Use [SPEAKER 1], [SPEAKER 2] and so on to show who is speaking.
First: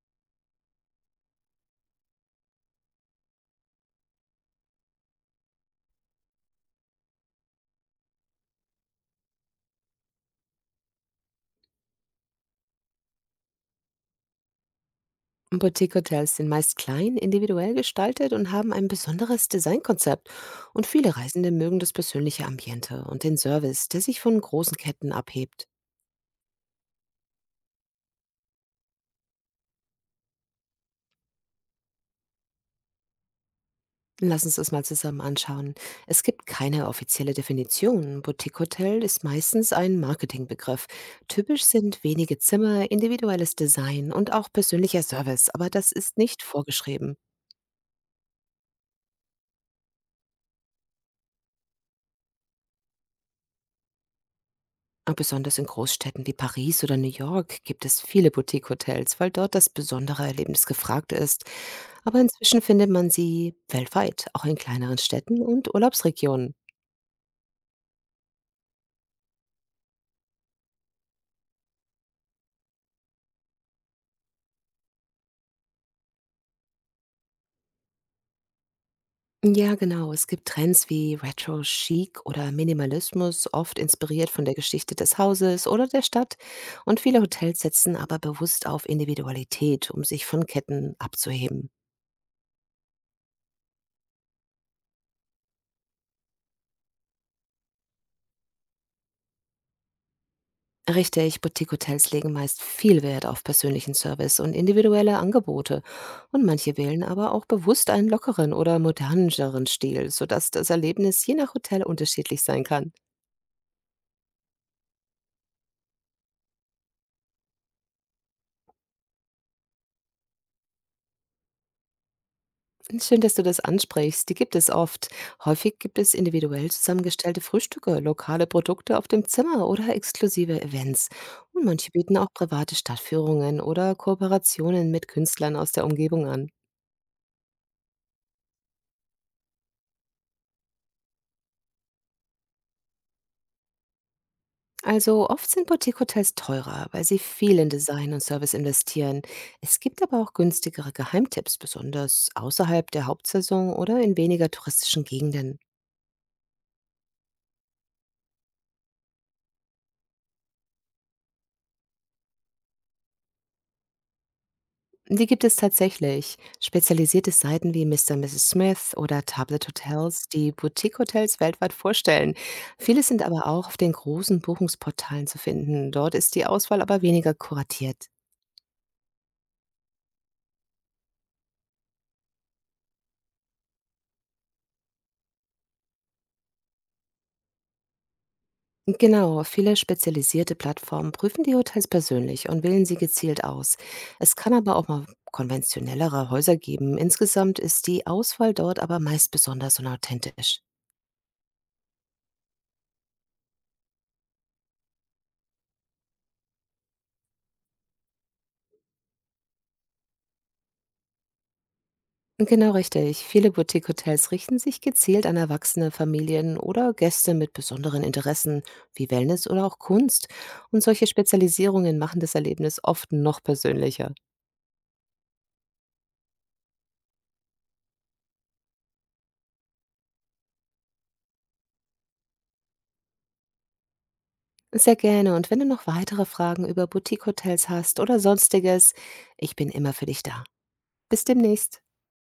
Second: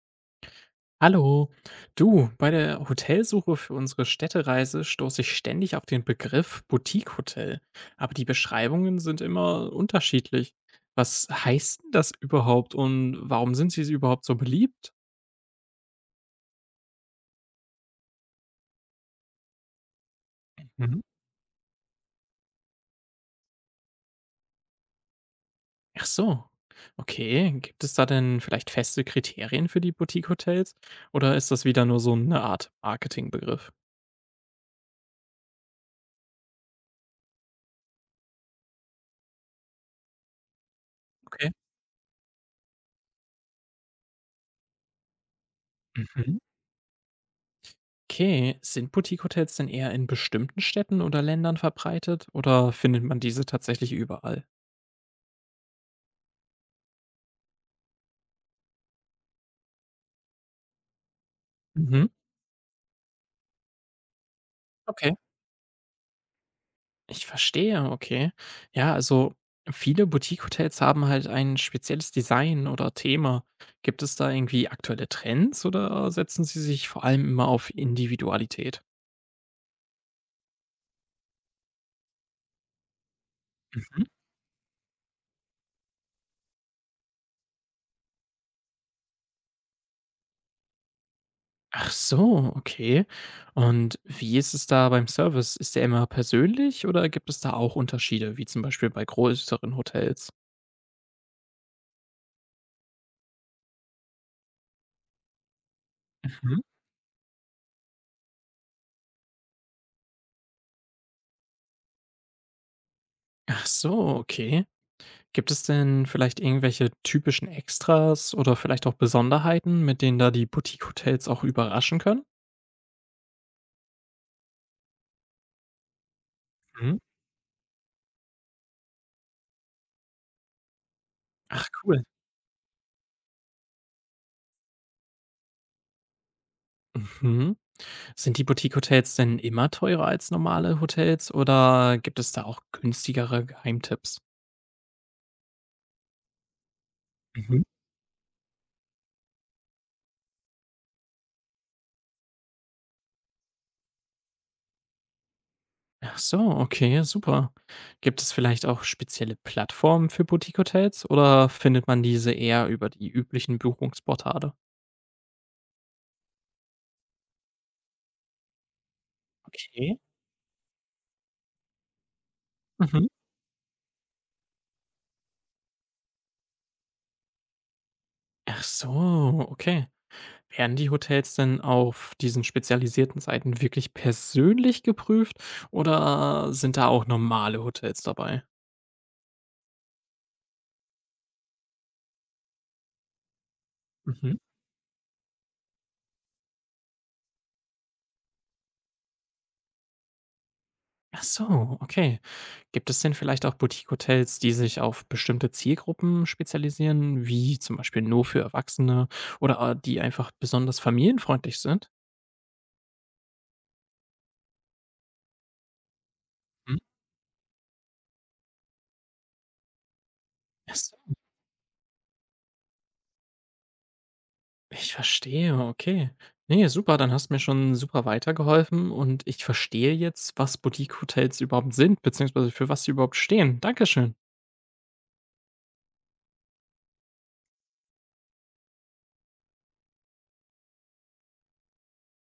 [SPEAKER 1] Hallo, du, bei der Hotelsuche für unsere Städtereise stoße ich ständig auf den Begriff Boutique-Hotel, aber die Beschreibungen sind immer unterschiedlich. Was heißt denn das überhaupt und warum sind sie überhaupt so beliebt?
[SPEAKER 2] Boutique-Hotels sind meist klein, individuell gestaltet und haben ein besonderes Designkonzept. Und
[SPEAKER 1] Mhm.
[SPEAKER 2] viele Reisende mögen das persönliche Ambiente und den Service, der sich von großen Ketten abhebt.
[SPEAKER 1] Ach so, okay, gibt es da denn vielleicht feste Kriterien für die Boutique-Hotels oder ist das wieder nur so eine Art Marketingbegriff?
[SPEAKER 2] Lass uns das mal zusammen anschauen. Es gibt keine offizielle Definition. Boutique-Hotel ist meistens ein Marketingbegriff.
[SPEAKER 1] Okay.
[SPEAKER 2] Typisch sind wenige Zimmer, individuelles Design und auch persönlicher Service, aber das ist
[SPEAKER 1] Mhm.
[SPEAKER 2] nicht vorgeschrieben.
[SPEAKER 1] Okay, sind Boutique-Hotels denn eher in bestimmten Städten oder Ländern verbreitet oder findet man diese tatsächlich überall?
[SPEAKER 2] Und besonders in Großstädten wie Paris oder New York gibt es viele Boutique-Hotels, weil dort das besondere Erlebnis gefragt ist.
[SPEAKER 1] Mhm.
[SPEAKER 2] Aber inzwischen findet man sie weltweit, auch in kleineren
[SPEAKER 1] Okay.
[SPEAKER 2] Städten und Urlaubsregionen.
[SPEAKER 1] Ich verstehe, okay. Ja, also viele Boutique-Hotels haben halt ein spezielles Design oder Thema. Gibt es da irgendwie aktuelle Trends oder setzen sie sich vor allem immer auf Individualität?
[SPEAKER 2] Ja, genau. Es gibt Trends wie Retro-Chic oder Minimalismus, oft
[SPEAKER 1] Mhm.
[SPEAKER 2] inspiriert von der Geschichte des Hauses oder der Stadt. Und viele Hotels setzen aber bewusst auf Individualität, um sich von Ketten abzuheben.
[SPEAKER 1] Ach so, okay. Und wie ist es da beim Service? Ist der immer persönlich oder gibt es da auch Unterschiede, wie zum Beispiel bei größeren Hotels?
[SPEAKER 2] Richtig, Boutique-Hotels legen meist viel Wert auf persönlichen Service und individuelle Angebote. Und
[SPEAKER 1] Mhm.
[SPEAKER 2] manche wählen aber auch bewusst einen lockeren oder moderneren Stil, sodass das Erlebnis je nach Hotel unterschiedlich sein kann.
[SPEAKER 1] Ach so, okay. Gibt es denn vielleicht irgendwelche typischen Extras oder vielleicht auch Besonderheiten, mit denen da die Boutique-Hotels auch überraschen können?
[SPEAKER 2] Schön, dass du das ansprichst. Die gibt es oft. Häufig gibt es individuell
[SPEAKER 1] Mhm.
[SPEAKER 2] zusammengestellte Frühstücke, lokale Produkte auf dem Zimmer oder exklusive Events. Und
[SPEAKER 1] Ach
[SPEAKER 2] manche
[SPEAKER 1] cool.
[SPEAKER 2] bieten auch private Stadtführungen oder Kooperationen mit Künstlern aus der Umgebung an.
[SPEAKER 1] Mhm. Sind die Boutique-Hotels denn immer teurer als normale Hotels oder gibt es da auch günstigere Geheimtipps?
[SPEAKER 2] Also oft sind Boutique-Hotels teurer, weil sie viel
[SPEAKER 1] Mhm.
[SPEAKER 2] in Design und Service investieren. Es gibt aber auch günstigere Geheimtipps, besonders außerhalb der Hauptsaison oder in weniger touristischen Gegenden.
[SPEAKER 1] Ach so, okay, super. Gibt es vielleicht auch spezielle Plattformen für Boutique-Hotels oder findet man diese eher über die üblichen Buchungsportale?
[SPEAKER 2] Die gibt es tatsächlich. Spezialisierte Seiten wie Mr. Mrs. Smith oder Tablet
[SPEAKER 1] Okay.
[SPEAKER 2] Hotels, die Boutique-Hotels weltweit vorstellen. Viele
[SPEAKER 1] Mhm.
[SPEAKER 2] sind aber auch auf den großen Buchungsportalen zu finden. Dort ist die Auswahl aber weniger kuratiert.
[SPEAKER 1] Ach so, okay. Werden die Hotels denn auf diesen spezialisierten Seiten wirklich persönlich geprüft oder sind da auch normale Hotels dabei?
[SPEAKER 2] Genau, viele spezialisierte Plattformen prüfen die Hotels persönlich und wählen sie gezielt aus. Es
[SPEAKER 1] Mhm.
[SPEAKER 2] kann aber auch mal konventionellere Häuser geben. Insgesamt ist die Auswahl dort aber meist besonders und authentisch.
[SPEAKER 1] Ach so, okay. Gibt es denn vielleicht auch Boutique-Hotels, die sich auf bestimmte Zielgruppen spezialisieren, wie zum Beispiel nur für Erwachsene oder die einfach besonders familienfreundlich sind?
[SPEAKER 2] Genau richtig. Viele Boutique-Hotels richten sich gezielt an erwachsene Familien
[SPEAKER 1] Mhm.
[SPEAKER 2] oder Gäste mit besonderen Interessen wie Wellness oder auch Kunst. Und
[SPEAKER 1] so.
[SPEAKER 2] solche Spezialisierungen machen das Erlebnis oft noch persönlicher.
[SPEAKER 1] Ich verstehe, okay. Ne, super, dann hast du mir schon super weitergeholfen und ich verstehe jetzt, was Boutique-Hotels überhaupt sind, beziehungsweise für was sie überhaupt stehen. Dankeschön.
[SPEAKER 2] Sehr gerne. Und wenn du noch weitere Fragen über Boutique-Hotels hast oder sonstiges, ich bin immer für dich da. Bis demnächst.